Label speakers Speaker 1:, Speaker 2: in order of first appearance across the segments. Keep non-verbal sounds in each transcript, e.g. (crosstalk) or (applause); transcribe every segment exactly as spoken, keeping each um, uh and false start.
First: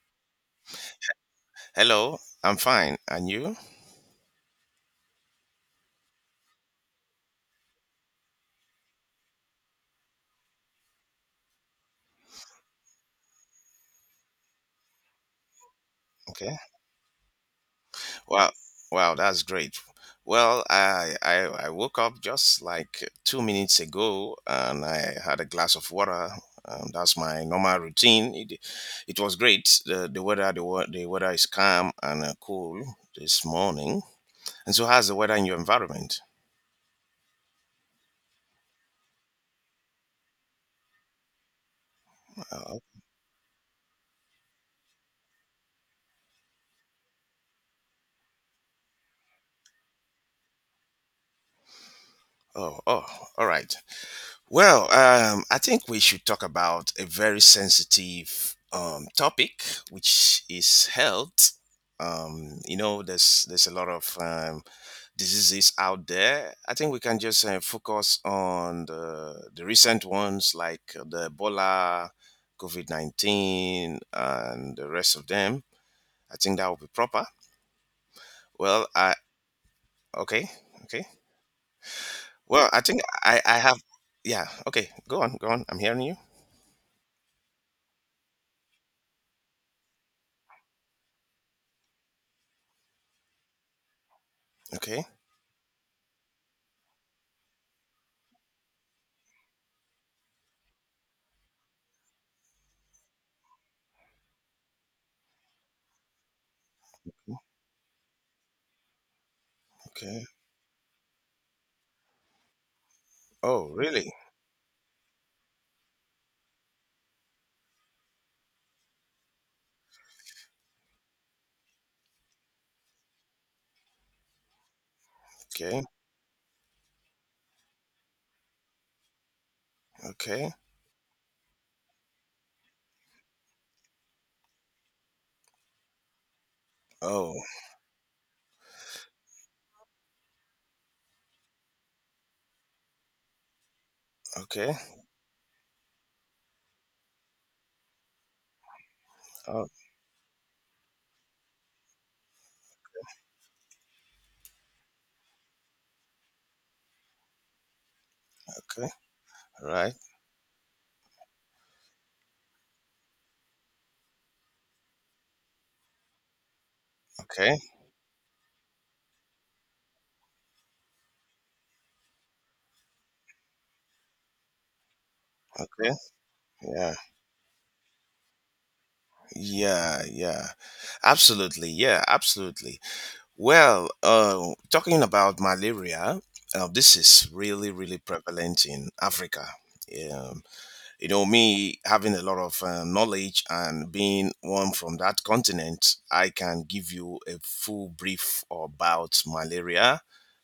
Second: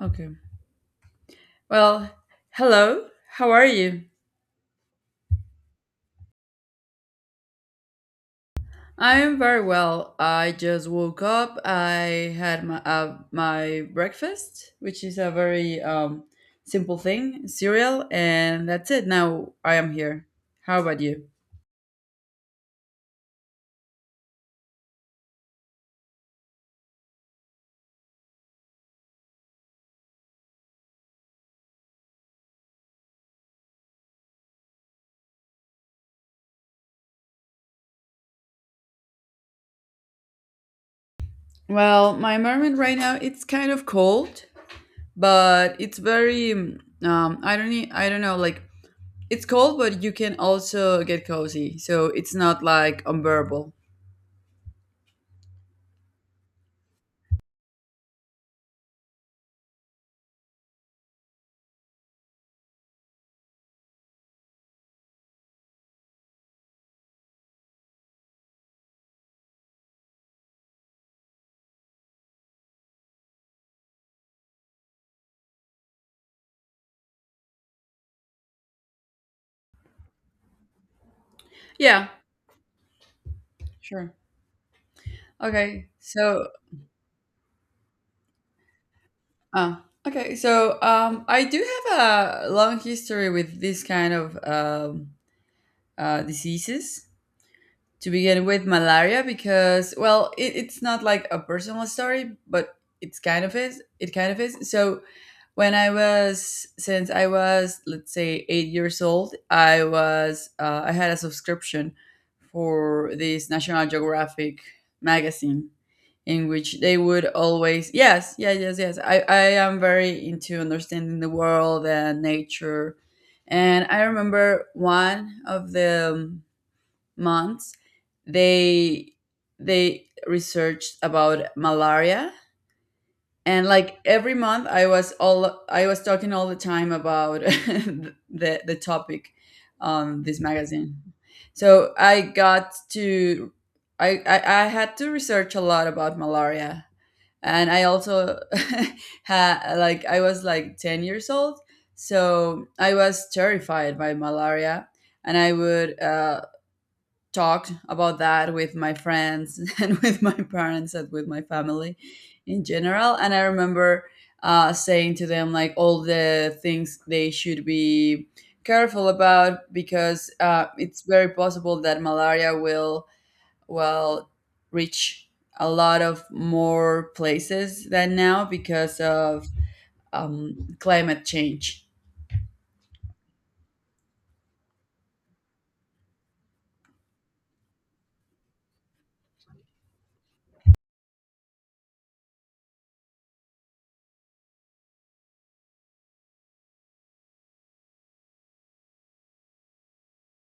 Speaker 1: Okay. Well,
Speaker 2: Hello, I'm fine.
Speaker 1: hello.
Speaker 2: And
Speaker 1: How
Speaker 2: you?
Speaker 1: are you? I am very well. I just woke up. I had my uh, my breakfast, which is a very um,
Speaker 2: Okay.
Speaker 1: simple thing, cereal,
Speaker 2: Wow,
Speaker 1: and that's it.
Speaker 2: wow, that's
Speaker 1: Now I
Speaker 2: great.
Speaker 1: am here.
Speaker 2: Well,
Speaker 1: How about
Speaker 2: I,
Speaker 1: you?
Speaker 2: I I woke up just like two minutes ago, and I had a glass of water. Um, that's my normal routine. It, it was great. The, the weather the, wea- the weather is calm and uh, cool this morning. And so, how's the weather in your environment?
Speaker 1: Well, my environment
Speaker 2: Oh,
Speaker 1: right now it's kind of cold, but it's very um I don't need, I don't know like it's cold, but you can also get cozy, so it's not
Speaker 2: oh,
Speaker 1: like
Speaker 2: oh, all
Speaker 1: unbearable.
Speaker 2: right. Well, um, I think we should talk about a very sensitive um, topic, which is health. Um, you know, there's there's a lot of um, diseases out there. I think we can just uh, focus on the the recent ones like the Ebola, COVID nineteen, and the rest of them. I think that would be proper. Well, I okay, okay.
Speaker 1: Yeah,
Speaker 2: Well, I think I I have
Speaker 1: sure.
Speaker 2: yeah. Okay, go on, go on. I'm
Speaker 1: Okay,
Speaker 2: hearing you.
Speaker 1: so Ah, okay. So um, I do have a long history with this kind of
Speaker 2: Okay.
Speaker 1: um, uh, diseases. To begin with, malaria, because well, it, it's not like a personal story, but it's kind of is. It kind of is. So when I was since I was, let's say, eight years old, I
Speaker 2: Okay.
Speaker 1: was uh, I had a subscription for this
Speaker 2: Oh,
Speaker 1: National
Speaker 2: really?
Speaker 1: Geographic magazine, in which they would always yes yes yes yes I, I am very into understanding the world and nature, and I remember one of
Speaker 2: Okay,
Speaker 1: the um, months, they they
Speaker 2: okay.
Speaker 1: researched about malaria. And like every month, i was all I was talking all the time
Speaker 2: Oh,
Speaker 1: about (laughs) the the topic on this magazine. So I got to I, I I
Speaker 2: okay.
Speaker 1: had to research a lot about malaria. And I also (laughs)
Speaker 2: Oh,
Speaker 1: had like I was like ten years old, so I was terrified by malaria. And I would uh, talk about that with
Speaker 2: okay.
Speaker 1: my friends
Speaker 2: All
Speaker 1: (laughs)
Speaker 2: right.
Speaker 1: and with my parents and with my family in general. And I remember uh, saying to them like all the things they
Speaker 2: Okay.
Speaker 1: should be careful about because uh, it's very possible that malaria will well reach a
Speaker 2: Okay.
Speaker 1: lot of
Speaker 2: Yeah.
Speaker 1: more places than now because of
Speaker 2: Yeah. Yeah.
Speaker 1: um, climate
Speaker 2: Absolutely.
Speaker 1: change.
Speaker 2: Yeah. Absolutely. Well, uh, talking about malaria, uh, this is really, really prevalent in Africa. Um, you know, me having a lot of uh, knowledge and being one from that continent, I can give you a full brief about malaria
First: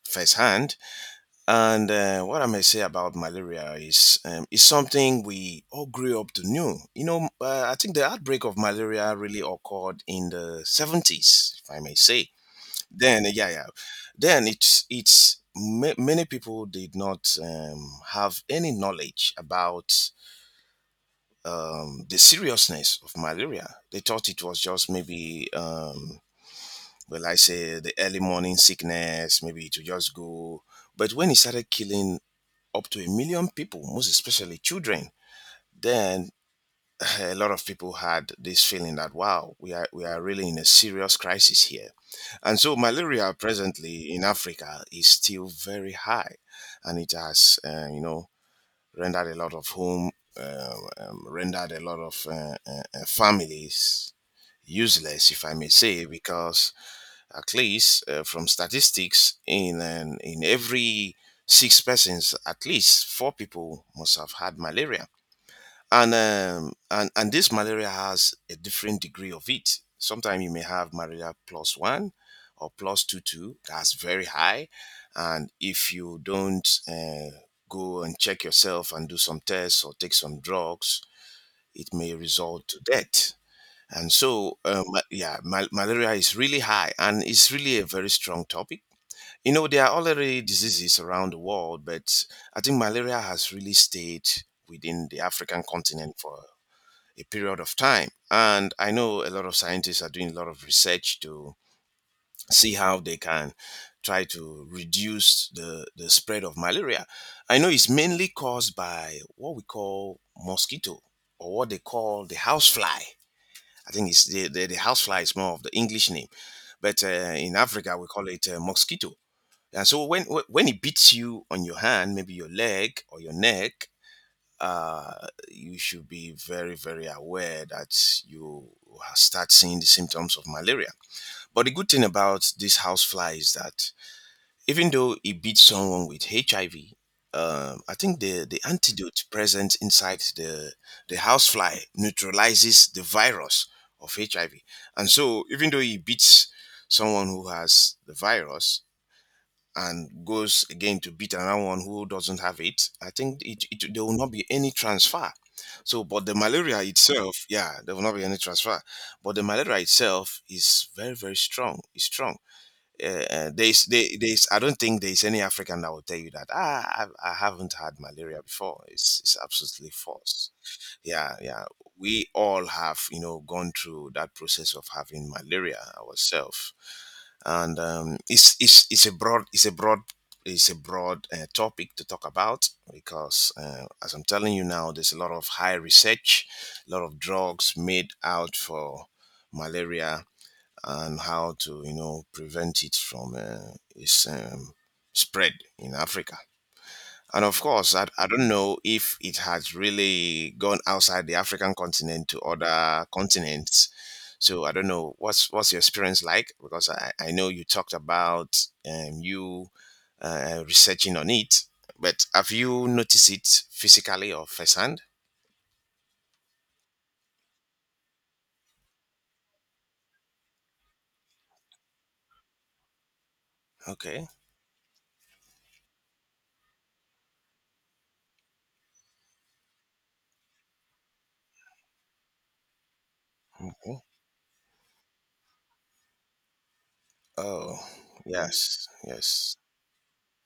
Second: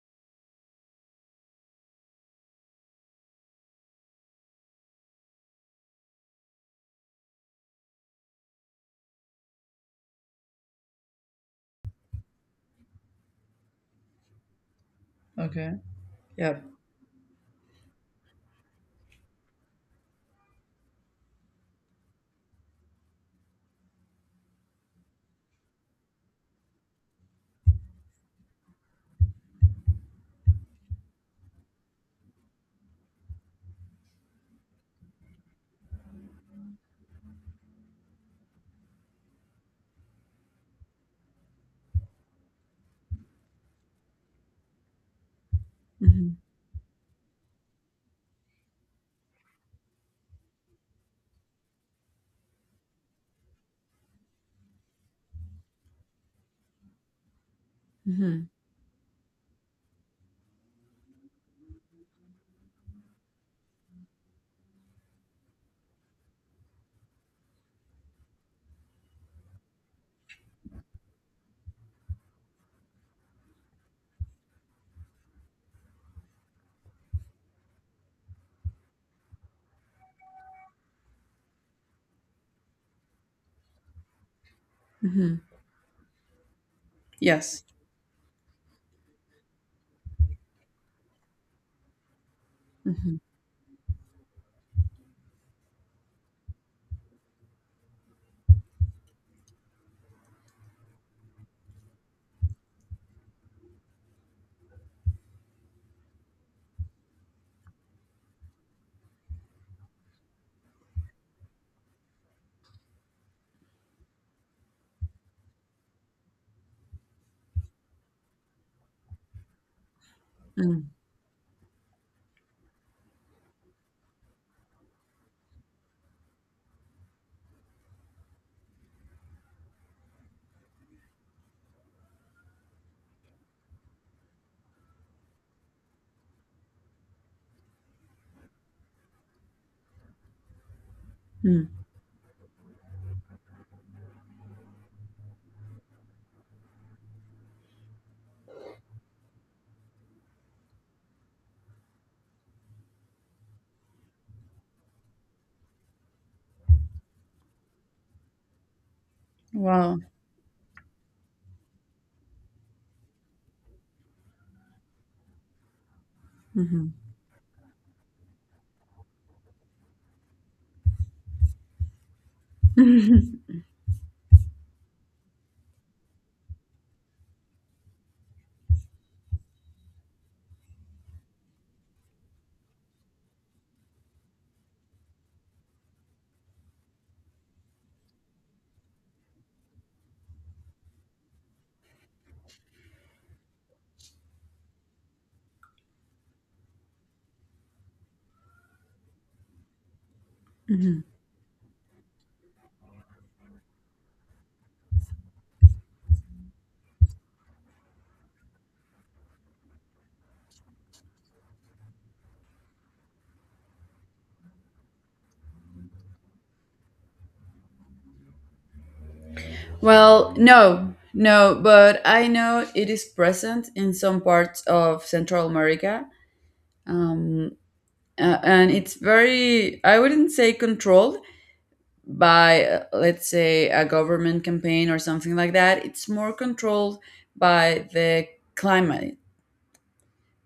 Speaker 2: firsthand. And uh, what I may say about malaria is um, is something we all grew up to know. You know, uh, I think the outbreak of malaria really occurred in the seventies, if I may say. Then, yeah, yeah, then it's it's
Speaker 1: Okay.
Speaker 2: ma- many
Speaker 1: Yep.
Speaker 2: people did not um, have any knowledge about um, the seriousness of malaria. They thought it was just maybe, um, well, I say the early morning sickness. Maybe it would just go, but when it started killing up to a million people, most especially children, then eh, a lot of people had this feeling that wow, we are we are really in a serious crisis here, and so malaria presently in Africa is still very high,
Speaker 1: Hmm.
Speaker 2: and it has uh, you know rendered a lot of home, uh, um, rendered a lot of uh, uh, uh, families useless, if I may say, because at least uh, from
Speaker 1: Hmm.
Speaker 2: statistics, in an, in every six persons, at least four people must have had malaria. And um, and and this malaria has a different degree of it. Sometimes you may have malaria plus one or plus two two. That's very high, and if you don't uh, go and check yourself and do some tests or take some drugs, it may result to death. And so, uh, ma-
Speaker 1: Hmm.
Speaker 2: yeah, mal- malaria is really high and it's
Speaker 1: Yes.
Speaker 2: really a very strong topic. You know, there are already diseases around the world, but I think
Speaker 1: Hmm.
Speaker 2: malaria has really stayed within the African continent for a period of time. And I know a lot of scientists are doing a lot of research to see how they can try to reduce the, the spread of malaria. I know it's mainly caused by what we call mosquito, or what they call the housefly. I think it's the, the, the housefly is more of the English name, but uh, in Africa we call it uh, mosquito. And so when wh- when it beats you on your hand, maybe your leg or your neck, uh, you should be very very aware that you start seeing the symptoms of malaria. But the good thing about this housefly is that even though he beat someone with H I V, um, I think the, the antidote present inside the the
Speaker 1: Hmm.
Speaker 2: housefly neutralizes the virus of H I V. And so, even though he beats someone who has the virus and goes again to beat another one who doesn't have it, I think it, it there will not be any transfer. So, but the malaria itself, yeah, there will not be any transfer. But the malaria
Speaker 1: Wow.
Speaker 2: itself is very, very strong. It's strong uh, there's they, there's I don't think there's any African that will tell you that
Speaker 1: Hmm.
Speaker 2: ah I, I haven't had malaria before. It's it's absolutely false. Yeah, yeah. We all have you know gone through that process of having malaria ourselves, and um, it's it's it's a broad it's a broad it's a broad uh, topic to talk about because uh, as I'm telling you now, there's a lot of high research, a lot of drugs made out for malaria and how to you know prevent it from uh, its um, spread in Africa. And of course, I, I don't know if it has really gone outside the African continent to other continents. So I don't know what's what's your experience like because I, I know you talked about um, you uh, researching on it, but have you noticed it physically or firsthand?
Speaker 1: Well, no, no, but I know it is present in some
Speaker 2: Okay.
Speaker 1: parts of Central America. Um, uh, and it's very, I wouldn't say controlled by, uh, let's say, a
Speaker 2: Okay.
Speaker 1: government campaign or something like that. It's more controlled
Speaker 2: Oh
Speaker 1: by the
Speaker 2: yes,
Speaker 1: climate.
Speaker 2: yes.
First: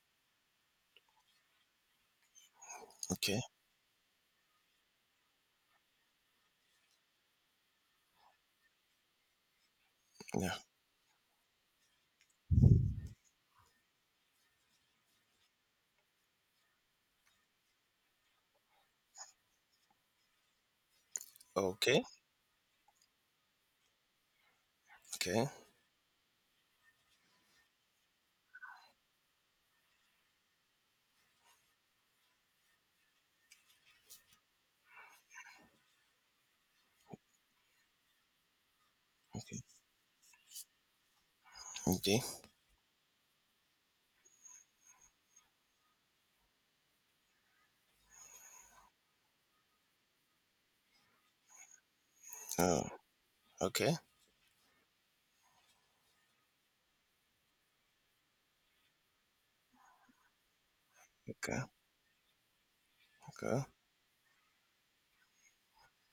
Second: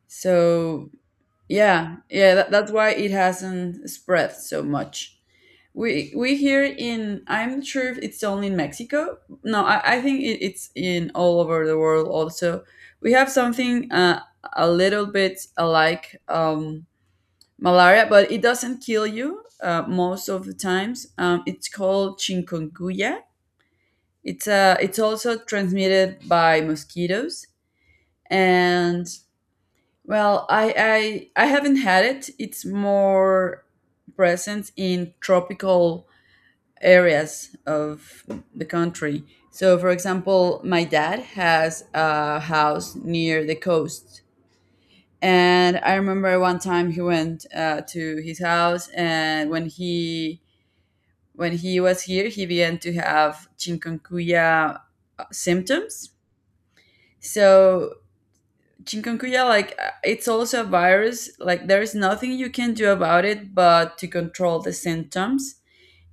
Speaker 1: So yeah, yeah, that, that's why it
Speaker 2: Okay.
Speaker 1: hasn't spread so much. We we here in, I'm not sure if it's only in Mexico. No, i, I think it,
Speaker 2: Yeah.
Speaker 1: it's in all over the world also. We have something uh, a little bit alike, um, malaria, but it doesn't kill you uh, most of the times. um, it's
Speaker 2: Okay.
Speaker 1: called chikungunya. It's uh, it's also
Speaker 2: Okay.
Speaker 1: transmitted by mosquitoes, and well, I I I haven't had it. It's more present in tropical areas of the country. So, for example, my dad has
Speaker 2: Okay.
Speaker 1: a house near the coast, and I remember one time he went uh, to his house, and when he when he was here, he began
Speaker 2: Oh,
Speaker 1: to have
Speaker 2: okay.
Speaker 1: chikungunya uh, symptoms. So chikungunya, like, uh, it's also a virus.
Speaker 2: Okay.
Speaker 1: Like, there is nothing you can do about it
Speaker 2: Okay.
Speaker 1: but to control the symptoms.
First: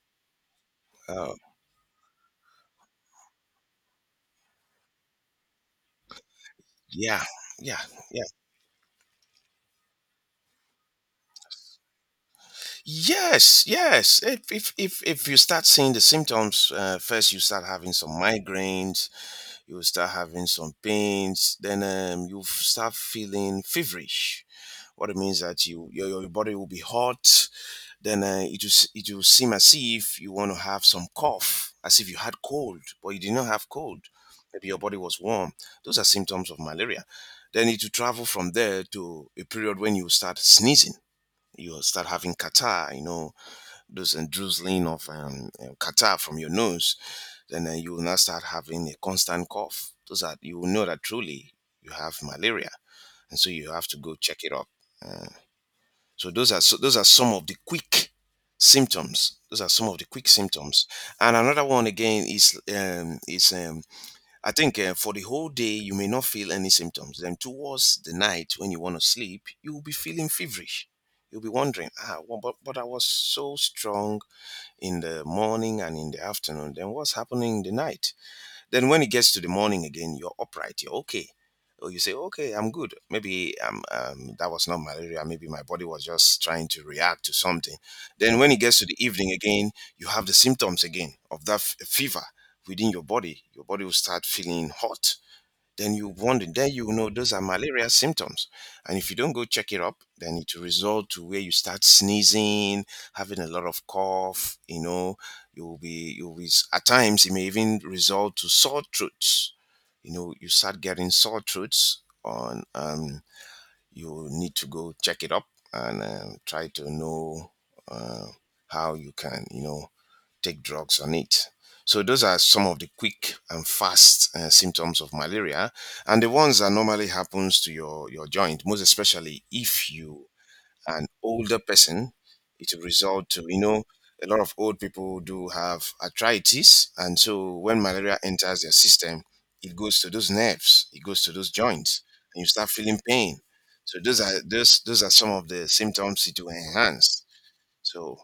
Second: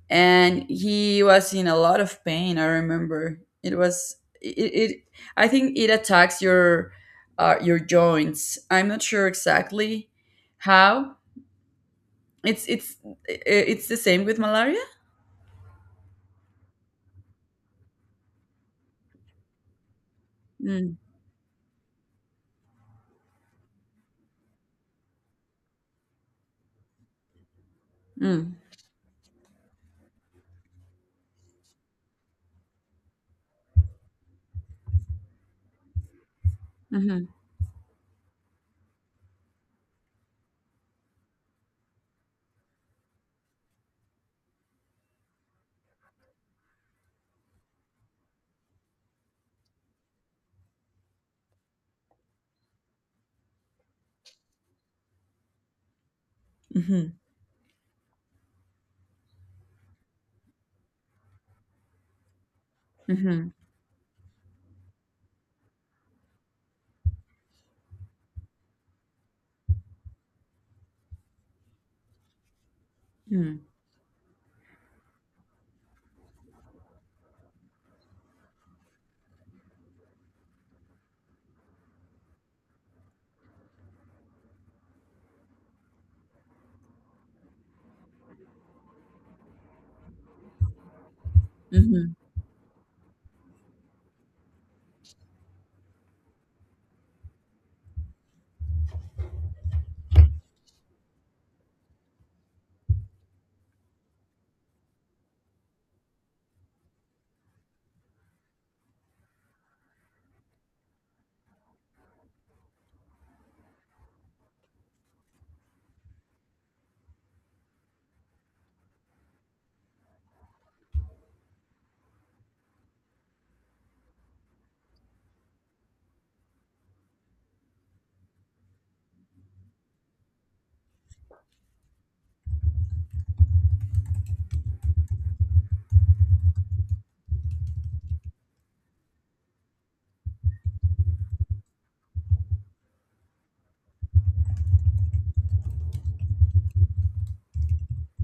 Speaker 1: And he
Speaker 2: Oh,
Speaker 1: was in a lot of pain. I remember it was it. it I think it attacks your
Speaker 2: yeah.
Speaker 1: uh, your
Speaker 2: Yeah. Yeah.
Speaker 1: joints. I'm not sure exactly how. It's it's
Speaker 2: Yes.
Speaker 1: i- it's the
Speaker 2: Yes.
Speaker 1: same with
Speaker 2: If if
Speaker 1: malaria.
Speaker 2: if, if you start seeing the symptoms, uh, first you start having some migraines. You will start having some
Speaker 1: Mm,
Speaker 2: pains. Then um, you f- start feeling feverish. What it means that you your, your body will be hot. Then uh,
Speaker 1: mm,
Speaker 2: it will s- it will seem as if you want to have some cough, as if you had cold, but you did not have cold. Maybe your body was warm. Those are symptoms of malaria.
Speaker 1: mm-hmm,
Speaker 2: Then it will travel from there to a period when you start sneezing. You start having catarrh, you know, those and drizzling of um, uh, catarrh from your nose. Then uh, you will now start having a constant cough. Those are you will know that truly you have malaria, and so you have to go check it up. Uh, so those are so those
Speaker 1: mm-hmm,
Speaker 2: are some of the quick symptoms. Those are some of the quick symptoms. And another one again is um,
Speaker 1: mm-hmm,
Speaker 2: is um, I think uh, for the whole day you may not feel any symptoms. Then towards the night when you want to sleep, you will be feeling feverish. You'll be wondering, ah, well, but but I was
Speaker 1: mm-hmm.
Speaker 2: so strong in the morning and in the afternoon. Then what's happening in the night? Then when it gets to the morning again, you're upright, you're okay. Or you say, okay, I'm good. Maybe um, um, that was not malaria. Maybe my body was just trying to react to something. Then when it gets to the evening again, you have the symptoms again of that f-
Speaker 1: Mm-hmm.
Speaker 2: fever within your body. Your body will start feeling hot, then you wonder, then you know those are malaria symptoms. And if you don't go check it up, then it will result to where you start sneezing, having a lot of cough, you know, you'll be you'll be at times it may even result to sore throats. You know, you start getting sore throats on um you need to go check it up and um, try to know uh, how you can you know take drugs on it. So those are some of the quick and fast uh, symptoms of malaria, and the ones that normally happens to your your joint, most especially if you are an older person, it will result to you know a lot of old people do have arthritis, and so when malaria enters their system, it goes to those nerves, it goes to those joints, and you start feeling pain. So those are those those are some of the symptoms it will enhance. So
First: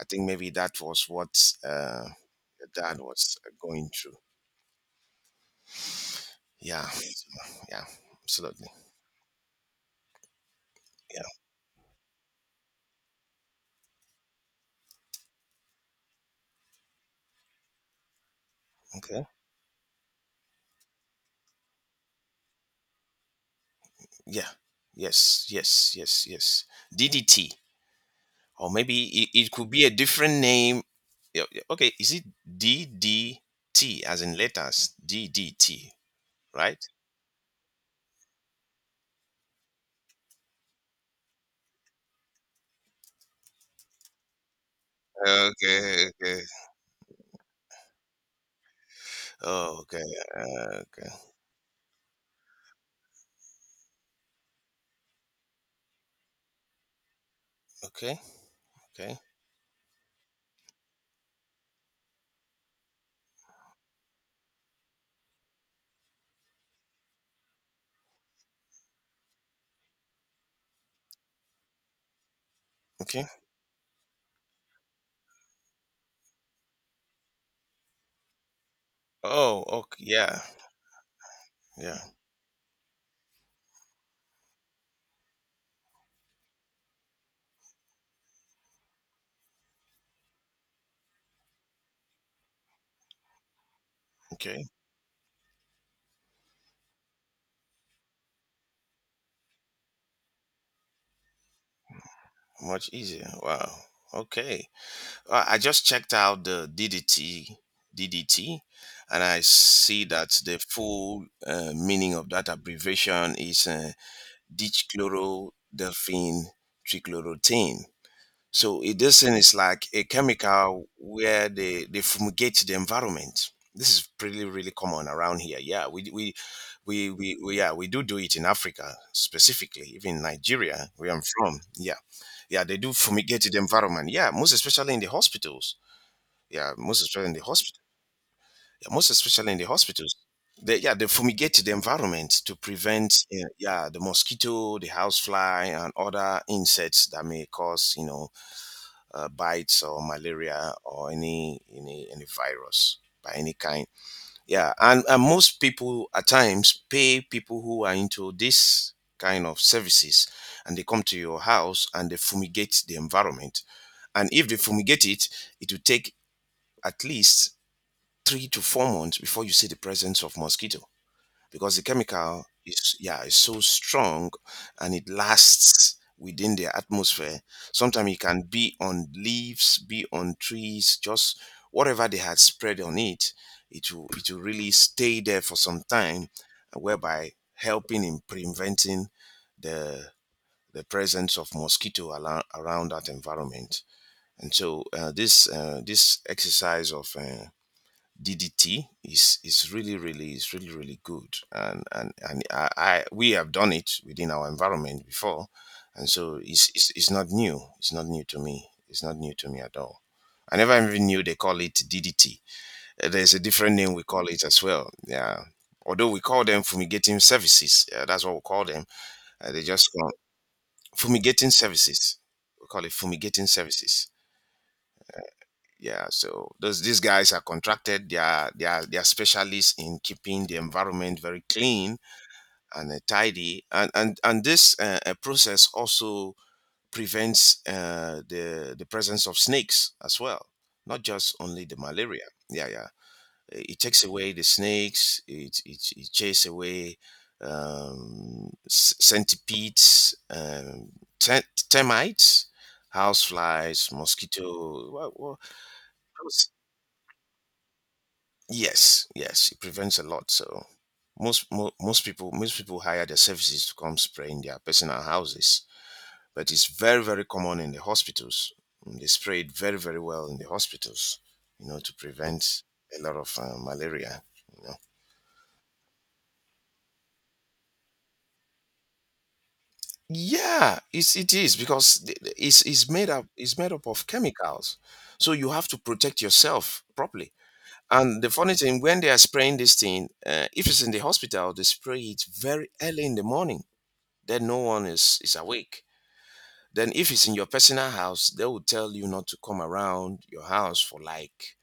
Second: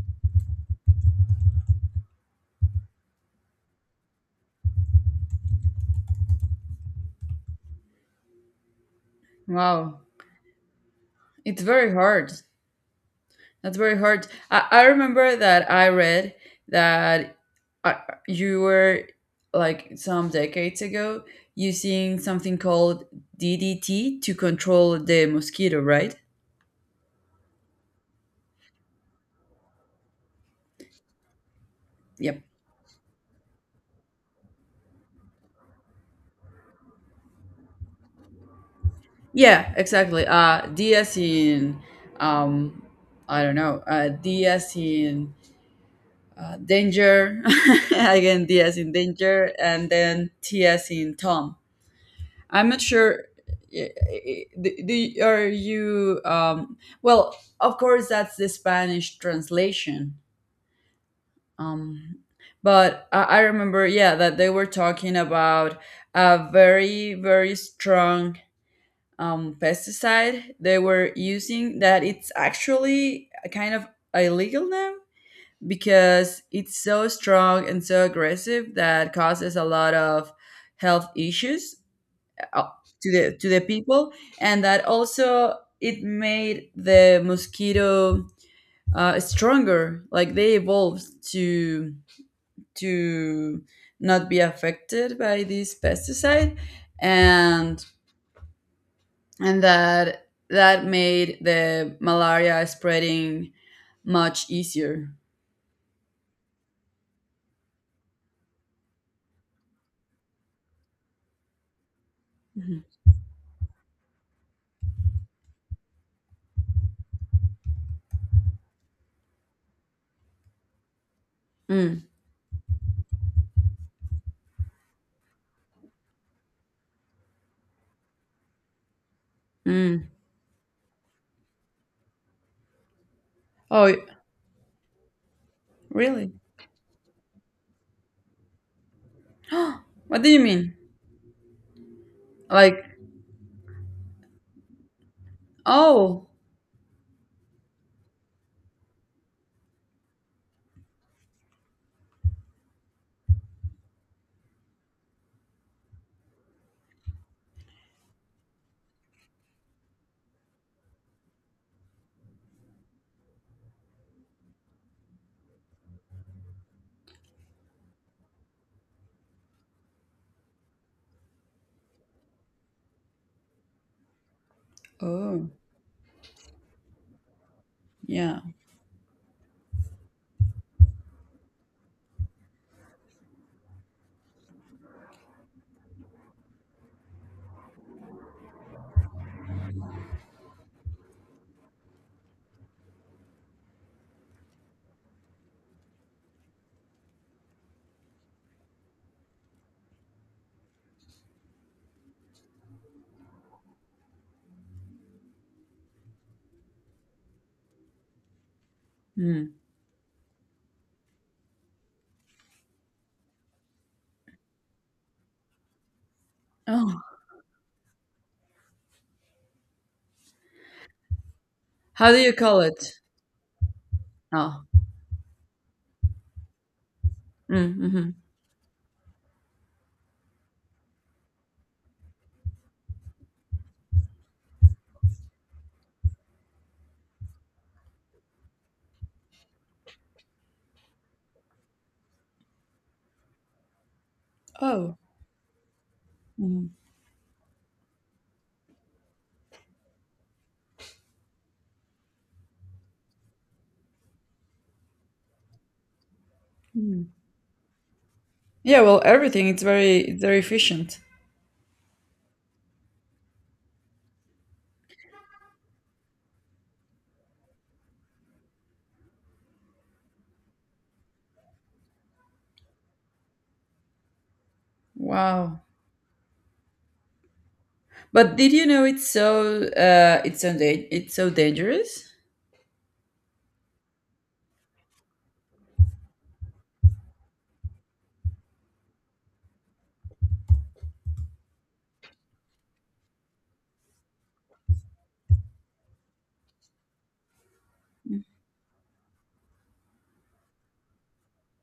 Speaker 2: I think maybe that was what uh, your dad was uh, going through. Yeah. So, yeah. Absolutely.
Speaker 1: Wow,
Speaker 2: Yeah.
Speaker 1: it's very hard. That's very hard. I, I remember that I read that uh, you were,
Speaker 2: Okay.
Speaker 1: like, some decades ago, using something called D D T to
Speaker 2: Yeah.
Speaker 1: control the
Speaker 2: Yes.
Speaker 1: mosquito,
Speaker 2: Yes.
Speaker 1: right?
Speaker 2: Yes. Yes. D D T, or maybe it, it could be a different name. Yeah, yeah, okay. Is it
Speaker 1: Yep.
Speaker 2: D D T as in letters? D D T, right?
Speaker 1: Yeah, exactly. Uh, D as in, um, I don't know, uh, D as in
Speaker 2: Okay, okay.
Speaker 1: uh, danger, (laughs) again, D as in danger,
Speaker 2: Oh,
Speaker 1: and
Speaker 2: okay.
Speaker 1: then T
Speaker 2: Uh,
Speaker 1: as
Speaker 2: okay.
Speaker 1: in Tom. I'm not sure. eh, eh, the- the- Are you? Um, well, of course,
Speaker 2: Okay.
Speaker 1: that's the
Speaker 2: Okay.
Speaker 1: Spanish translation. Um, but I, I remember, yeah, that they were talking about a very, very strong um, pesticide they were using, that it's
Speaker 2: Okay.
Speaker 1: actually a kind of illegal now because it's so strong and so aggressive that causes a
Speaker 2: Oh,
Speaker 1: lot
Speaker 2: okay.
Speaker 1: of
Speaker 2: Yeah.
Speaker 1: health issues
Speaker 2: Yeah.
Speaker 1: uh, to the to the people, and that also it made the mosquito uh, stronger. Like, they evolved to to not be
Speaker 2: Okay.
Speaker 1: affected by this pesticide, and and that that made the malaria
Speaker 2: Much easier.
Speaker 1: spreading
Speaker 2: Wow.
Speaker 1: much
Speaker 2: Okay.
Speaker 1: easier.
Speaker 2: Uh, I just checked out the DDT, D D T, and I see that the full uh, meaning of that
Speaker 1: Mhm.
Speaker 2: abbreviation is uh, dichchlorodelphine trichloroethane. So it, this thing is like a chemical where they, they
Speaker 1: Mm,
Speaker 2: fumigate the environment. This is pretty really common around here. Yeah, we we we, we, we yeah we do do it in Africa specifically,
Speaker 1: mm.
Speaker 2: even Nigeria where I'm from. Yeah, yeah, they do fumigate the
Speaker 1: Oh,
Speaker 2: environment. Yeah, most especially in the hospitals,
Speaker 1: really?
Speaker 2: yeah, most especially in the hospital. Yeah, most especially in the hospitals.
Speaker 1: What do you mean?
Speaker 2: They, yeah, they fumigate the environment to
Speaker 1: Like,
Speaker 2: prevent, uh, yeah, the mosquito, the housefly, and
Speaker 1: oh,
Speaker 2: other insects that may cause, you know, uh, bites or malaria or any any any virus by any kind. Yeah, and, and most people at times pay people who are into this kind of services, and they come to your house and they fumigate the environment. And if they fumigate it, it will take at least three to four months before you see the presence of mosquito, because the chemical is yeah is so strong, and it
Speaker 1: oh,
Speaker 2: lasts within the atmosphere. Sometimes it
Speaker 1: yeah.
Speaker 2: can be on leaves, be on trees, just whatever they had spread on it, it will, it will really stay there for some time, uh, whereby helping in preventing the the presence of mosquito ala around that environment. And so uh, this uh, this exercise of uh, D D T is is really really is really really good, and and and I, I we have done it within our environment before, and so it's, it's it's not new. It's not new to me. It's not new
Speaker 1: Mm.
Speaker 2: to me at all. I never even knew they call it D D T. Uh, There's a different name we call it as well. Yeah, although we call them
Speaker 1: Oh,
Speaker 2: fumigating services. Uh, that's what we call them. Uh, they just call fumigating
Speaker 1: how do
Speaker 2: services.
Speaker 1: you call
Speaker 2: We
Speaker 1: it?
Speaker 2: call it fumigating services.
Speaker 1: Oh.
Speaker 2: Yeah, so those these guys are contracted.
Speaker 1: Mm-hmm.
Speaker 2: They are they are they are specialists in keeping the environment very clean and uh, tidy, and and and this uh, uh, process also prevents uh, the the presence of snakes as well, not just only the malaria. Yeah, yeah. Uh, it takes away the
Speaker 1: Oh,
Speaker 2: snakes. It it, it chases
Speaker 1: mhm.
Speaker 2: away um, c- centipedes, um, te- termites, houseflies, mosquito. Well, well,
Speaker 1: Yeah. Well,
Speaker 2: yes,
Speaker 1: everything,
Speaker 2: yes, it
Speaker 1: it's very
Speaker 2: prevents a
Speaker 1: it's
Speaker 2: lot.
Speaker 1: very
Speaker 2: So
Speaker 1: efficient.
Speaker 2: most mo- most people most people hire their services to come spray in their personal houses, but it's very very common in the hospitals. Mm. They spray it very very well in the hospitals, you know, to prevent a lot of uh, malaria. You know.
Speaker 1: Wow. But did you know it's so uh it's so
Speaker 2: Yeah,
Speaker 1: da- it's
Speaker 2: it's
Speaker 1: so
Speaker 2: it is, because
Speaker 1: dangerous?
Speaker 2: th- th- it's it's made up it's made up of chemicals, so you have to protect yourself properly. And the funny thing, when they are spraying this thing, uh, if it's in the hospital, they spray it very early in the morning, then no one is is awake. Then if it's in your personal house, they will tell you not to come around your house for, like,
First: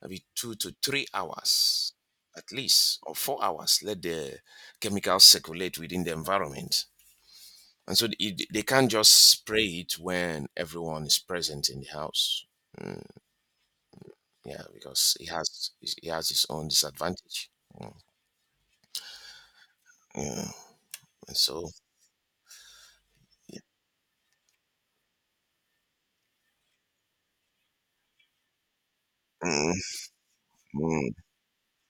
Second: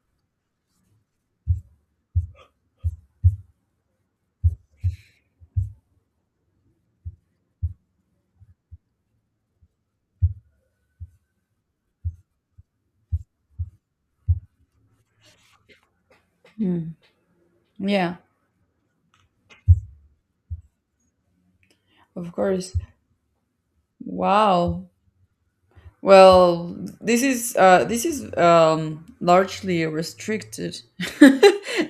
Speaker 2: maybe two to three hours at least, or four hours, let the chemicals circulate within the environment. And so it, they can't just spray it when everyone is present in the house. Yeah, because it has it has its own disadvantage. Mm,
Speaker 1: Yeah,
Speaker 2: yeah, and so
Speaker 1: of course.
Speaker 2: yeah.
Speaker 1: Wow. Well, this is uh this is um largely
Speaker 2: Mm,
Speaker 1: restricted (laughs)
Speaker 2: mm,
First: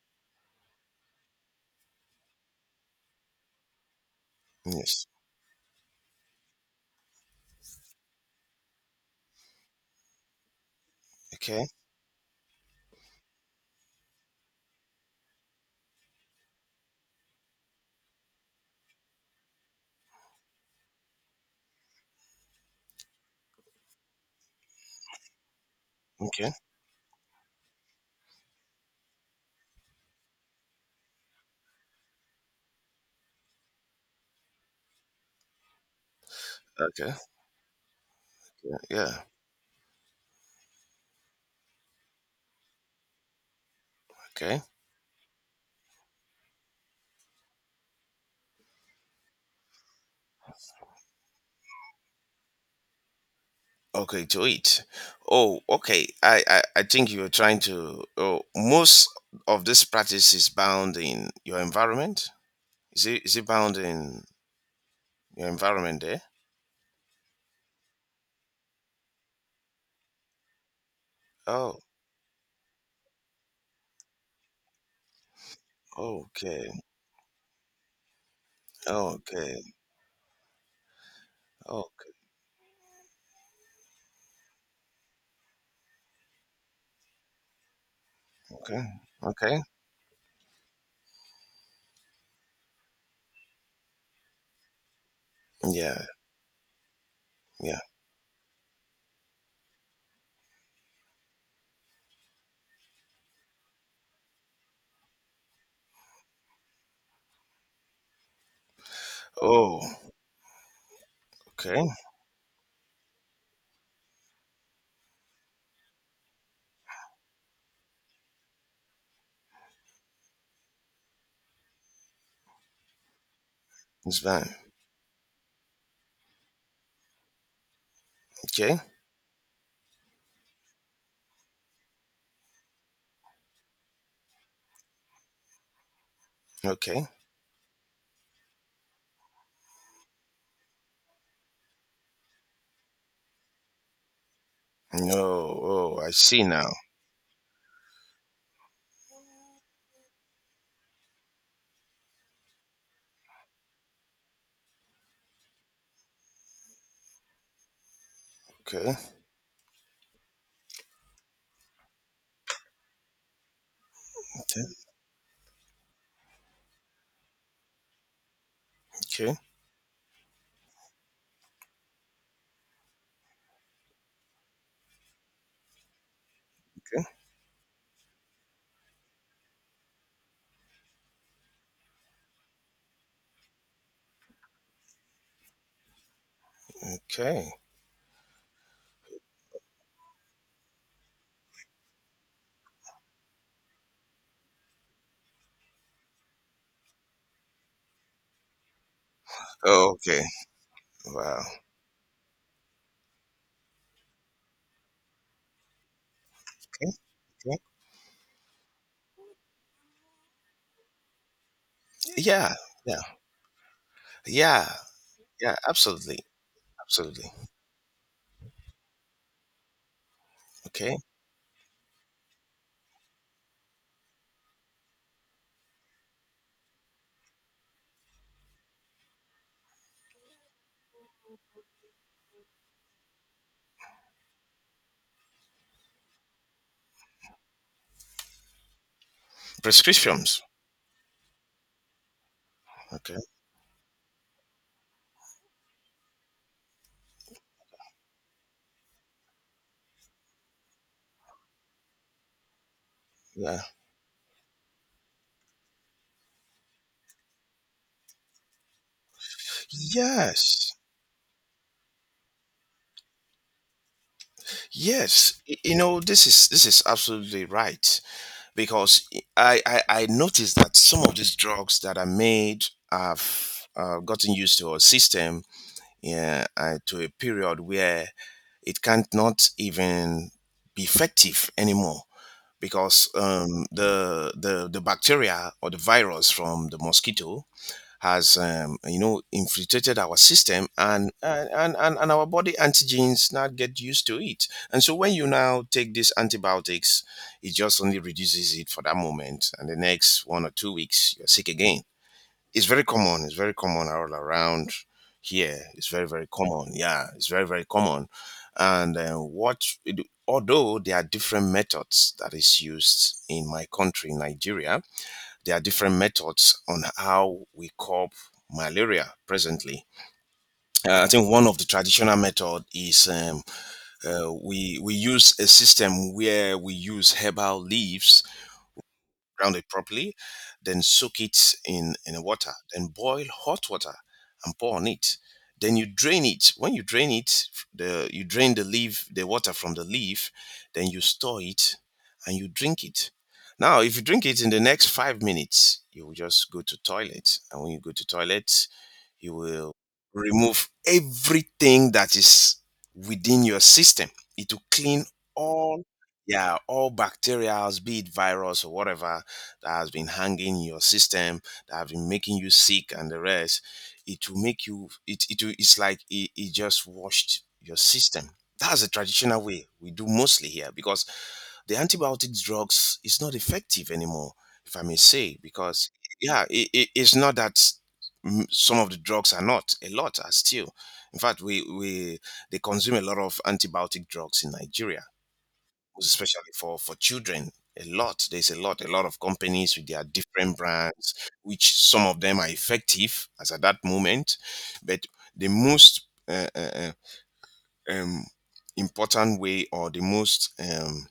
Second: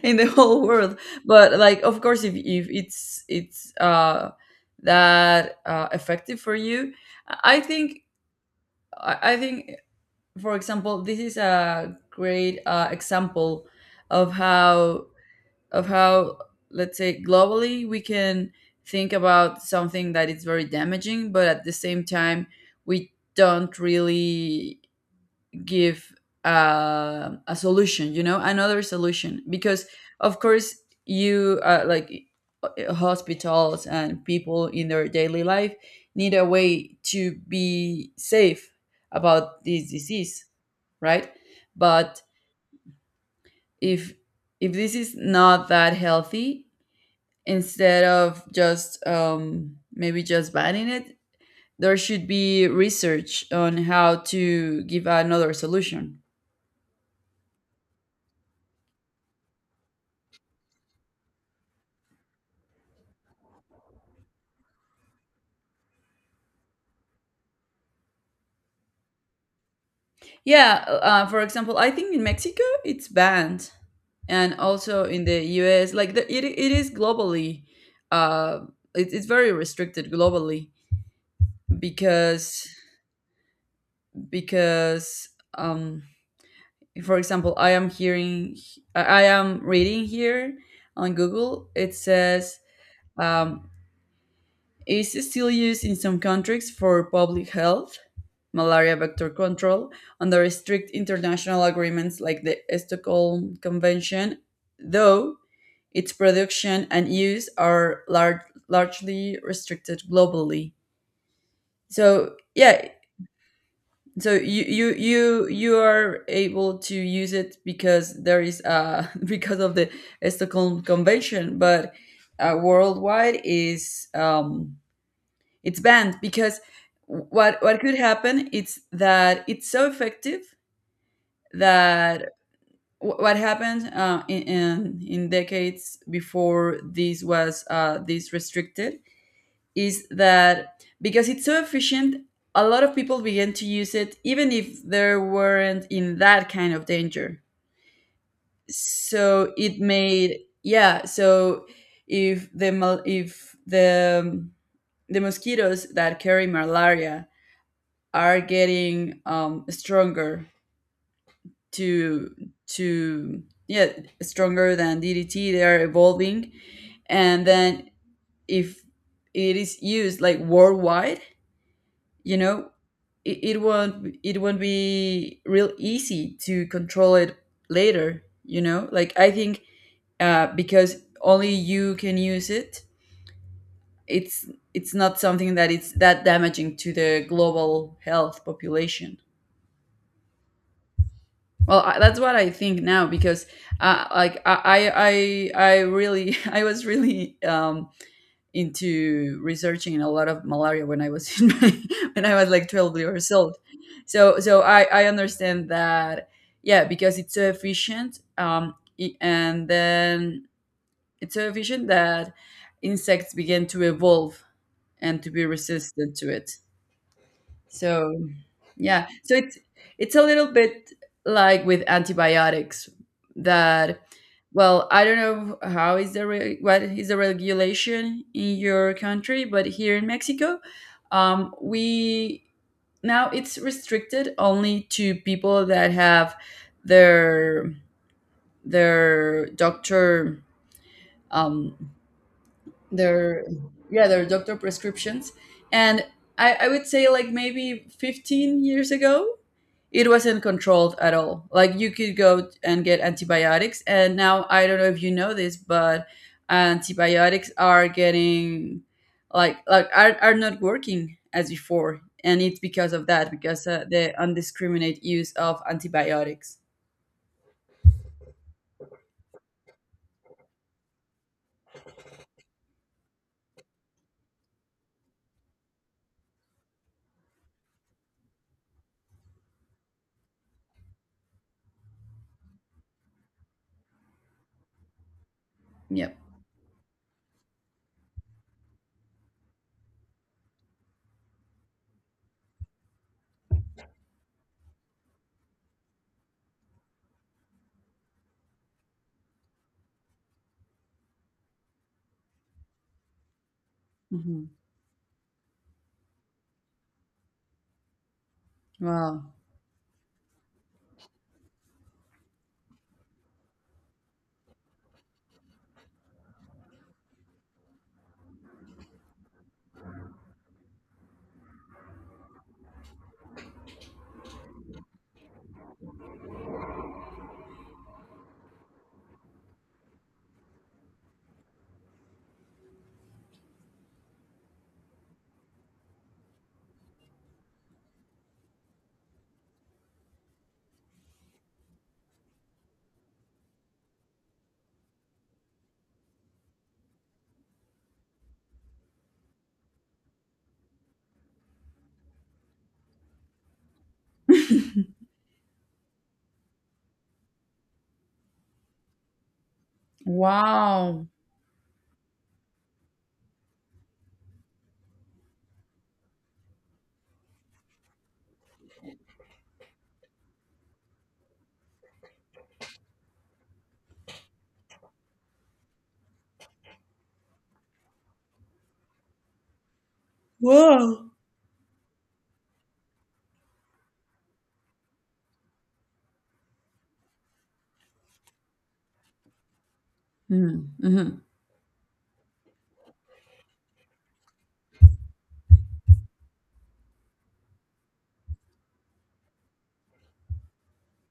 Speaker 1: in the whole world. But, like, of course, if if it's it's uh
Speaker 2: yes,
Speaker 1: that uh effective for you, I I think I I think for example, this is
Speaker 2: okay,
Speaker 1: a great uh, example of how of how let's say globally we can think about something that is very damaging, but at the same time we don't really give
Speaker 2: okay,
Speaker 1: uh, a solution, you know another solution, because, of course, you uh, like, uh, hospitals and people in their daily life need a way
Speaker 2: okay,
Speaker 1: to be safe
Speaker 2: yeah, yeah,
Speaker 1: about this disease, right? But if
Speaker 2: okay.
Speaker 1: if this is not that healthy, instead of just um, maybe just banning it, there should be research on how
Speaker 2: Okay, to
Speaker 1: to
Speaker 2: eat.
Speaker 1: give another
Speaker 2: Oh, okay.
Speaker 1: solution.
Speaker 2: I, I, I think you're trying to. Oh, most of this practice is bound in your environment. Is it is it bound in your environment there?
Speaker 1: Yeah, uh, for example,
Speaker 2: Oh,
Speaker 1: I think in Mexico it's banned, and also in the U S, like, the, it,
Speaker 2: okay,
Speaker 1: it is globally, uh, it, it's very
Speaker 2: okay,
Speaker 1: restricted globally,
Speaker 2: okay,
Speaker 1: because because um, for example, I am hearing,
Speaker 2: okay,
Speaker 1: I I
Speaker 2: okay.
Speaker 1: am reading here on Google. It says, um, is still used in
Speaker 2: Yeah,
Speaker 1: some countries for public
Speaker 2: yeah.
Speaker 1: health, malaria vector control, under strict international agreements like the Stockholm Convention, though its production and use are lar- largely
Speaker 2: Oh,
Speaker 1: restricted globally.
Speaker 2: okay.
Speaker 1: So, yeah, so you, you you you are able to use it because there is uh (laughs) because of the Stockholm Convention, but uh, worldwide is
Speaker 2: It's fine.
Speaker 1: um it's banned, because what what could happen
Speaker 2: Okay,
Speaker 1: is that it's so effective that wh- what happened uh, in, in in decades before
Speaker 2: okay.
Speaker 1: this was uh, this restricted, is that because it's so efficient, a lot of people began to use it even if they
Speaker 2: No,
Speaker 1: weren't
Speaker 2: oh, I
Speaker 1: in
Speaker 2: see
Speaker 1: that
Speaker 2: now.
Speaker 1: kind of danger. So it made, yeah, so if the mal- if the um, the mosquitoes that carry malaria are
Speaker 2: Okay,
Speaker 1: getting um, stronger to to yeah,
Speaker 2: okay,
Speaker 1: stronger than D D T. They are evolving, and then if
Speaker 2: okay,
Speaker 1: it is used, like, worldwide, you know, it, it won't it won't be real easy to
Speaker 2: okay.
Speaker 1: control it later. You know, like, I think, uh, because only you can use it. It's it's not something that it's that damaging to the
Speaker 2: Okay.
Speaker 1: global health population. Well, I, that's what I think now because, uh, like, I, I, I really, (laughs) I was really um, into
Speaker 2: Oh,
Speaker 1: researching a
Speaker 2: okay.
Speaker 1: lot of malaria when I was
Speaker 2: Wow.
Speaker 1: in my, (laughs) when I was like twelve years old. So, so I, I understand that, yeah,
Speaker 2: Okay.
Speaker 1: because it's so
Speaker 2: Okay.
Speaker 1: efficient. um, i- and then it's so efficient that
Speaker 2: Yeah, yeah,
Speaker 1: insects began to evolve
Speaker 2: yeah.
Speaker 1: and to be
Speaker 2: Yeah,
Speaker 1: resistant
Speaker 2: absolutely.
Speaker 1: to it.
Speaker 2: Absolutely.
Speaker 1: So yeah, so it's it's a little bit
Speaker 2: Okay.
Speaker 1: like with antibiotics, that, well, I don't know how is the re- what is the regulation in your country, but here in Mexico, um, we now it's restricted only to people that have their their doctor
Speaker 2: Prescriptions.
Speaker 1: um,
Speaker 2: Okay.
Speaker 1: their yeah, their doctor prescriptions, and I, I would say, like, maybe fifteen years ago, it wasn't controlled at all. Like, you could go and get
Speaker 2: Yeah.
Speaker 1: antibiotics, and now, I don't know if you know this, but antibiotics are getting, like, like are, are not
Speaker 2: Yes.
Speaker 1: working as before, and it's because of that, because, uh, the undiscriminate use
Speaker 2: Yes. Y-
Speaker 1: of
Speaker 2: You know, this is
Speaker 1: antibiotics.
Speaker 2: this is absolutely right, because I I, I noticed that some of these drugs that are made have uh, gotten used to our system, yeah, uh, to a period where it can't not even be effective anymore, because um, the, the the bacteria or the
Speaker 1: Yep.
Speaker 2: virus from the mosquito has um, you know infiltrated our system, and and, and and and our body antigens now get used to it. And so when you now take these antibiotics, it just only reduces it for that moment, and the next one or two weeks you're sick again. It's very common, it's very common all
Speaker 1: Hmm.
Speaker 2: around here, it's very very common, yeah, it's very very common. And uh,
Speaker 1: Wow.
Speaker 2: what although there are different methods that is used in my country, Nigeria, there are different methods on how we curb malaria presently. Uh, I think one of the traditional method is, um, uh, we we use a system where we use herbal leaves, ground it properly, then soak it in in water, then boil hot water and pour on it. Then you drain it. When you drain it, the you drain the leaf, the water from the leaf, then you store it and you drink it. Now, if you drink it in the next five minutes, you will just go to toilet, and when you go to toilet, you will remove everything that is within your system. It will clean all, yeah, all bacteria, be it virus or whatever, that has been hanging in your
Speaker 1: Wow.
Speaker 2: system, that have been making you sick and the rest. It will make you, it, it will, it's like it, it just washed your system. That's the traditional way we do mostly here, because the antibiotic drugs is not effective anymore, if I may say, because, yeah, it, it, it's not that. Mm, some of the drugs are not, a lot are still.
Speaker 1: Whoa.
Speaker 2: In fact, we we they consume a lot of antibiotic drugs in Nigeria, especially for for children. A lot, there's a lot a lot of companies with their different brands,
Speaker 1: Mm-hmm.
Speaker 2: which some of them are effective as at that moment, but the most uh, uh, uh, um, important way, or the most um,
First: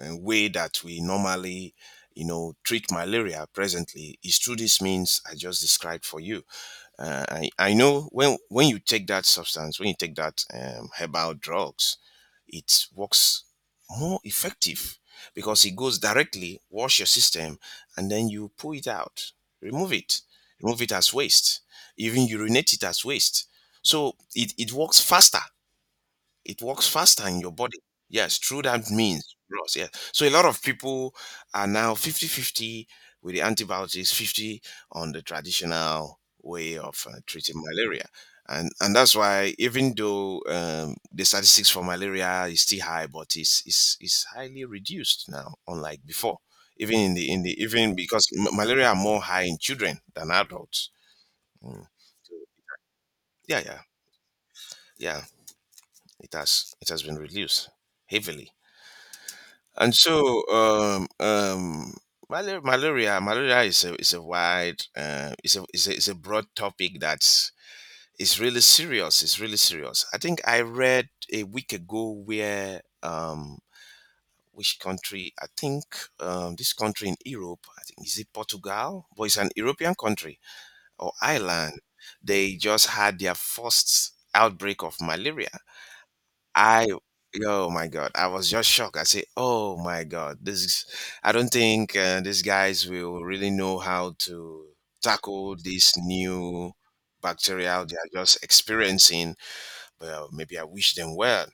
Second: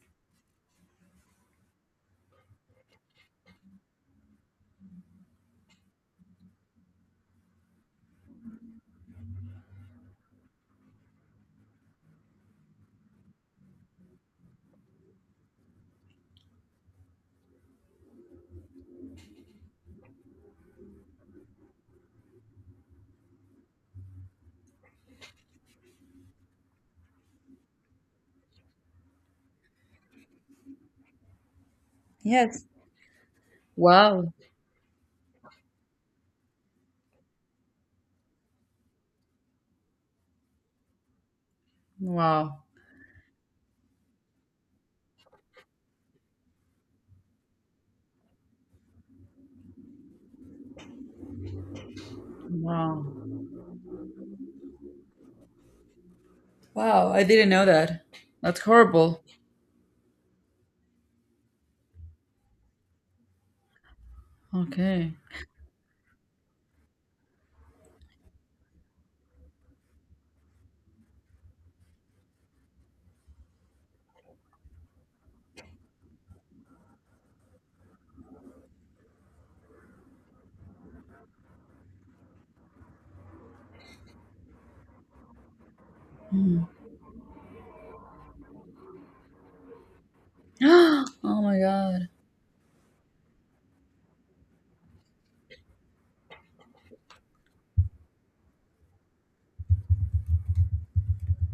Speaker 2: uh, way that we normally you know treat malaria presently is through these means I just described for you. uh, I, I know when when you take that substance, when you take that um, herbal drugs, it works more effective, because it goes directly wash your system, and then you pull it out, remove it, remove it as waste, even urinate it as waste. So it, it works faster, it works faster in your body. Yes, through that means, Ross. Yeah. So a lot of people are now
Speaker 1: Yes.
Speaker 2: fifty-fifty with the antibiotics,
Speaker 1: Wow.
Speaker 2: fifty on the traditional way of uh, treating malaria. And and that's why even though um, the statistics for malaria is
Speaker 1: Wow.
Speaker 2: still high, but it's, it's it's highly reduced now, unlike before. Even in the in the even because m- malaria are more high in children than adults. Mm. So,
Speaker 1: Wow.
Speaker 2: yeah, yeah, yeah. It has it has
Speaker 1: Wow.
Speaker 2: been
Speaker 1: I didn't know
Speaker 2: reduced
Speaker 1: that.
Speaker 2: heavily.
Speaker 1: That's horrible.
Speaker 2: And so, um, um, malar- malaria, malaria is a is a wide,
Speaker 1: Okay.
Speaker 2: uh, is a is a, is a broad topic that's really serious. It's really serious. I think I read a week ago where, um, which country? I think um, this country in Europe. I think, is it Portugal? But it's an European country, or Ireland. They just had their first outbreak of malaria.
Speaker 1: Hmm.
Speaker 2: I Oh my God, I was just shocked. I say, oh my God,
Speaker 1: (gasps)
Speaker 2: this is.
Speaker 1: Oh
Speaker 2: I don't
Speaker 1: my
Speaker 2: think
Speaker 1: god.
Speaker 2: uh, these guys will really know how to tackle this new bacterial they are just experiencing. Well, maybe I wish them well.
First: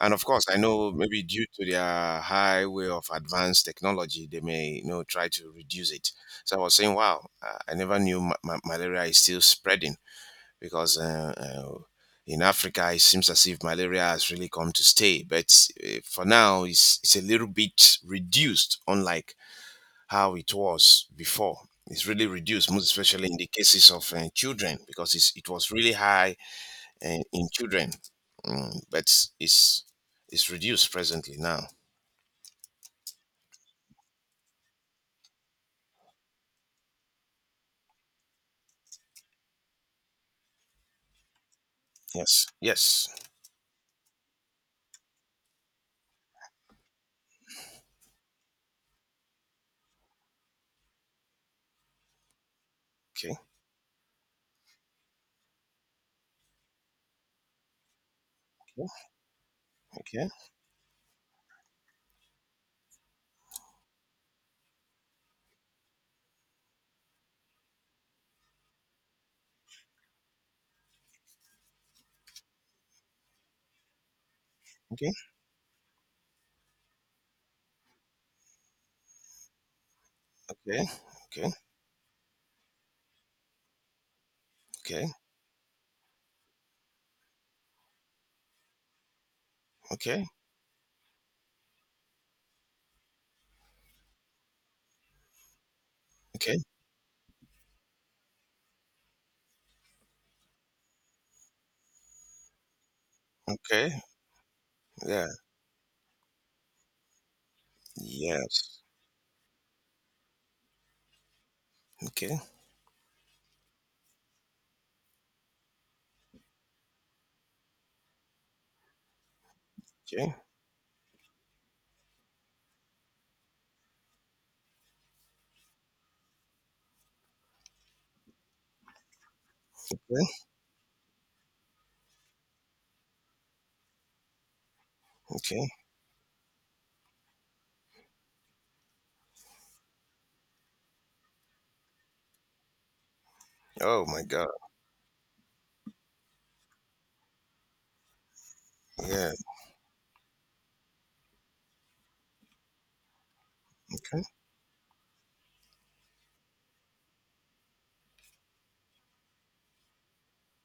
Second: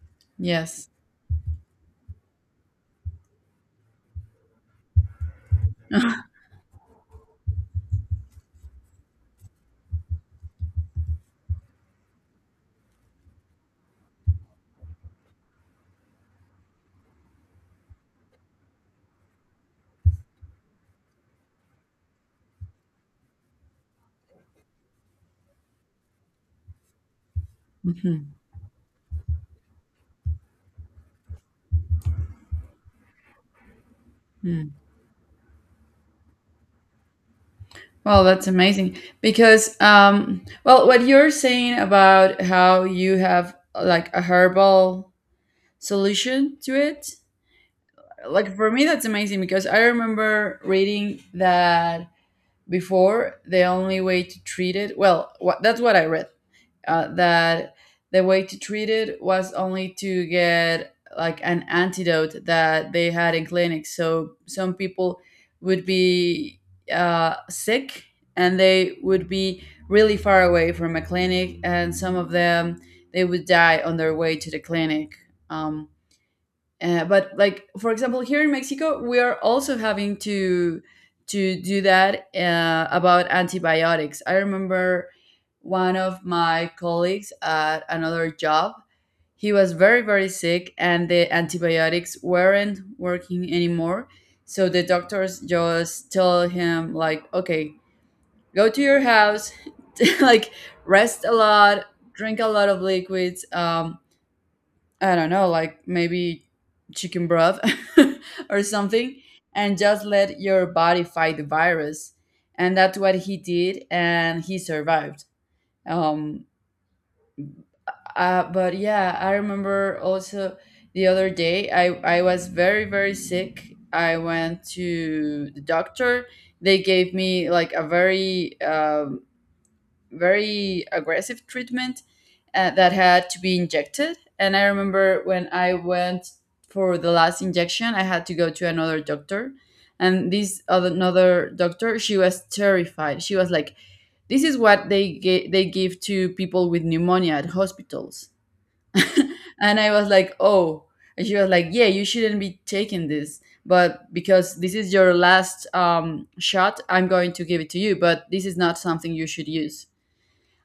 Speaker 2: And of course, I
Speaker 1: Yes.
Speaker 2: know, maybe due to their high way of advanced technology, they may you know try to reduce it. So I was saying, wow, uh, I never knew ma- ma- malaria is still spreading, because uh, uh, in Africa it seems as if malaria has really come to stay. But uh, for now, it's it's a little bit reduced, unlike how it was before. It's really reduced, most especially in the cases of uh, children, because it's, it was really high uh, in children.
Speaker 1: Mhm.
Speaker 2: Mm, but it's it's reduced presently now.
Speaker 1: Mm. Well, that's amazing because, um, well, what you're saying about
Speaker 2: Yes.
Speaker 1: how
Speaker 2: Yes.
Speaker 1: you have, like, a herbal solution to it, like, for me, that's amazing because I remember reading that
Speaker 2: Okay.
Speaker 1: before, the only way to treat it, well, what, that's what I read, uh, that the way to treat it was only to
Speaker 2: Okay.
Speaker 1: get like an antidote that they had in clinics. So some people would be uh, sick and they would be really far away from a clinic, and some of them, they would die on their way to the
Speaker 2: Okay.
Speaker 1: clinic. Um, uh, but, like, for example, here in Mexico, we are also having to
Speaker 2: Okay. Okay.
Speaker 1: to do that uh, about antibiotics. I
Speaker 2: Okay.
Speaker 1: remember one of my colleagues at another job. He was very,
Speaker 2: Okay.
Speaker 1: very sick, and the antibiotics weren't working anymore. So the doctors just tell
Speaker 2: Okay. Okay.
Speaker 1: him, like, okay, go to your house, (laughs) like, rest a lot, drink a lot of liquids, um,
Speaker 2: Okay.
Speaker 1: I
Speaker 2: Yeah.
Speaker 1: don't know, like, maybe chicken broth, (laughs) or
Speaker 2: Yes.
Speaker 1: something, and just let your body fight the virus.
Speaker 2: Okay.
Speaker 1: And that's what he did, and he survived. Um, uh, but yeah, I remember
Speaker 2: Okay.
Speaker 1: also the other day, I, I was very, very sick. I went to the doctor. They gave me like a very um,
Speaker 2: Okay.
Speaker 1: very aggressive treatment uh, that had to be injected. And I remember when
Speaker 2: Okay.
Speaker 1: I went for the last injection, I had to go to another doctor. And this other another doctor, she was terrified. She was like,
Speaker 2: Oh my
Speaker 1: "This
Speaker 2: God.
Speaker 1: is what they ga- they give to people with pneumonia at hospitals."
Speaker 2: Yeah.
Speaker 1: (laughs) and I was like, "Oh." And she was like, "Yeah, you shouldn't be taking this, but
Speaker 2: Okay.
Speaker 1: because this is your last um, shot, I'm going to give it to you. But this is not something you should use."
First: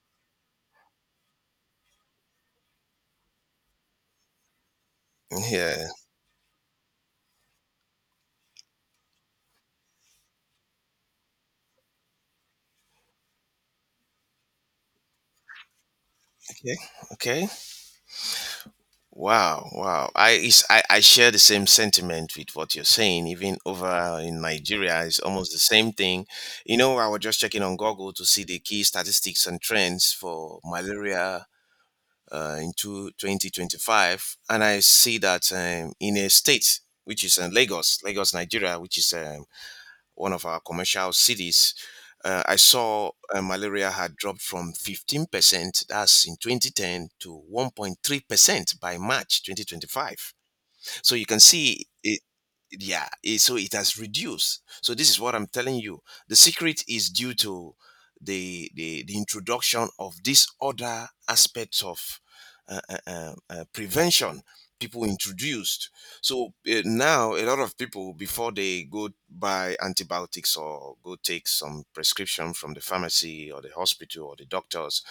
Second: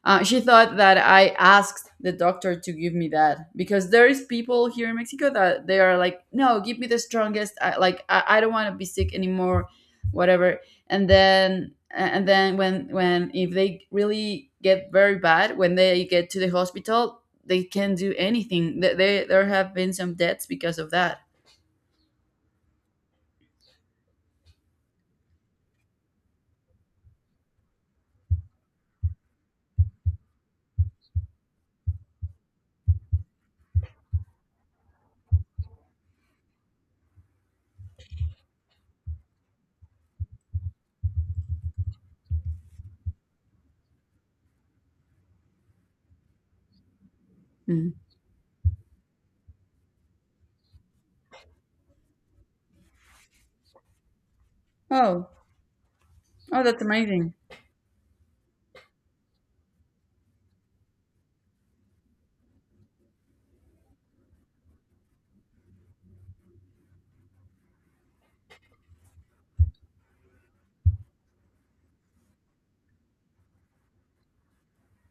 Speaker 1: Uh, she thought that I asked the doctor to give me that because there is people here in Mexico that they
Speaker 2: Yeah.
Speaker 1: are like, no, give me the strongest. I, like, I, I don't want to be sick anymore, whatever. And then, and then when, when if they really get very bad, when they get to the
Speaker 2: Okay.
Speaker 1: hospital,
Speaker 2: Okay.
Speaker 1: they can't do anything. They, they there
Speaker 2: Wow.
Speaker 1: have been
Speaker 2: Wow.
Speaker 1: some
Speaker 2: I,
Speaker 1: deaths
Speaker 2: is
Speaker 1: because
Speaker 2: I
Speaker 1: of
Speaker 2: I
Speaker 1: that.
Speaker 2: share the same sentiment with what you're saying. Even over in Nigeria, it's almost the same thing. You know, I was just checking on Google to see the key statistics and trends for malaria, uh, in two twenty twenty-five, and I see that, um, in a state which is, uh, Lagos, Lagos, Nigeria, which is, um, one of our commercial cities, uh, I saw, uh, malaria had dropped from fifteen percent, that's in twenty ten, to
Speaker 1: Mm.
Speaker 2: one point three percent by March twenty twenty-five. So you can see it. Yeah, it, so it has reduced. So this is
Speaker 1: Oh,
Speaker 2: what I'm telling you. The
Speaker 1: oh, that's
Speaker 2: secret is
Speaker 1: amazing.
Speaker 2: due to the the, the introduction of these other aspects of uh, uh, uh, uh, prevention people introduced. So uh, now a lot of people, before they go buy antibiotics or go take some prescription from the pharmacy or the hospital or the doctors,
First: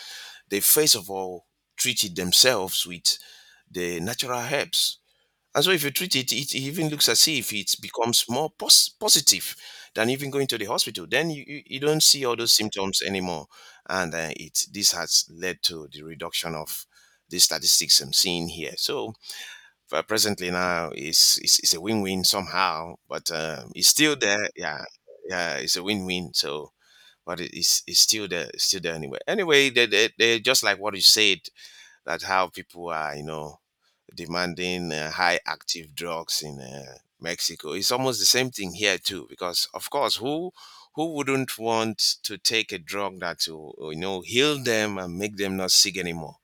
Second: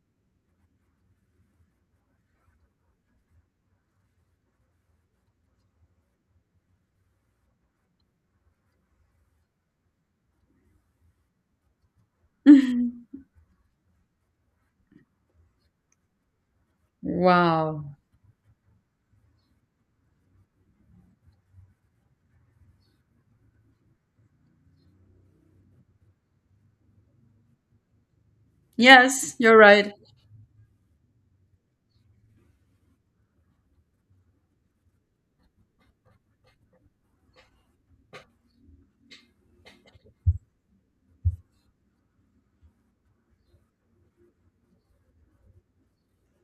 Speaker 2: they first of all treated themselves with the natural herbs. And so if you treat it, it even looks as if it becomes more pos- positive than even going to the hospital. Then you, you, you don't see all those symptoms
Speaker 1: (laughs)
Speaker 2: anymore. And uh, it this has led to the reduction of the
Speaker 1: wow.
Speaker 2: statistics I'm seeing here. So uh, presently now is is is a win-win somehow, but um, it's still there. Yeah, yeah, it's a win-win. So, but it- it's it's still there, it's still there anyway.
Speaker 1: Yes, you're
Speaker 2: Anyway, they
Speaker 1: right.
Speaker 2: they they're just like what you said. That's how people are, you know, demanding uh, high active drugs in uh, Mexico. It's almost the same thing here too, because of course, who who wouldn't want to take a drug that will you know heal them and make them not sick anymore?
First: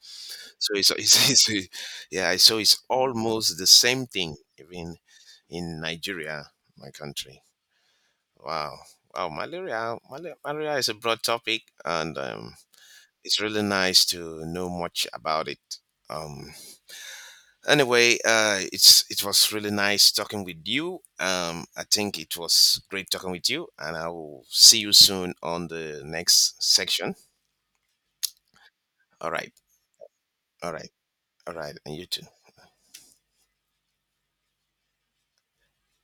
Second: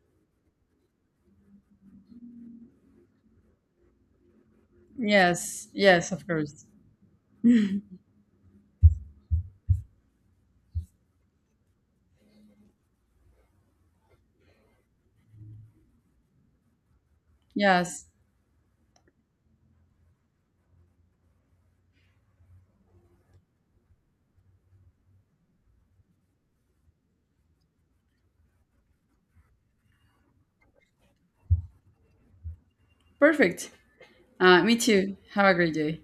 Speaker 2: So it's, it's, (laughs) it's yeah, so it's almost the same thing even
Speaker 1: Yes,
Speaker 2: in
Speaker 1: yes, of
Speaker 2: Nigeria,
Speaker 1: course.
Speaker 2: my country.
Speaker 1: (laughs)
Speaker 2: Wow, wow, malaria, malaria, malaria is a broad topic, and um, it's really nice to know much about it. Um,
Speaker 1: Yes.
Speaker 2: Anyway, uh, it's it was really nice talking with you. Um, I think it was great talking with you, and I will see you soon on the next section. All right, all right, all right, and you too.
Speaker 1: Perfect. Uh, me too. Have a great day.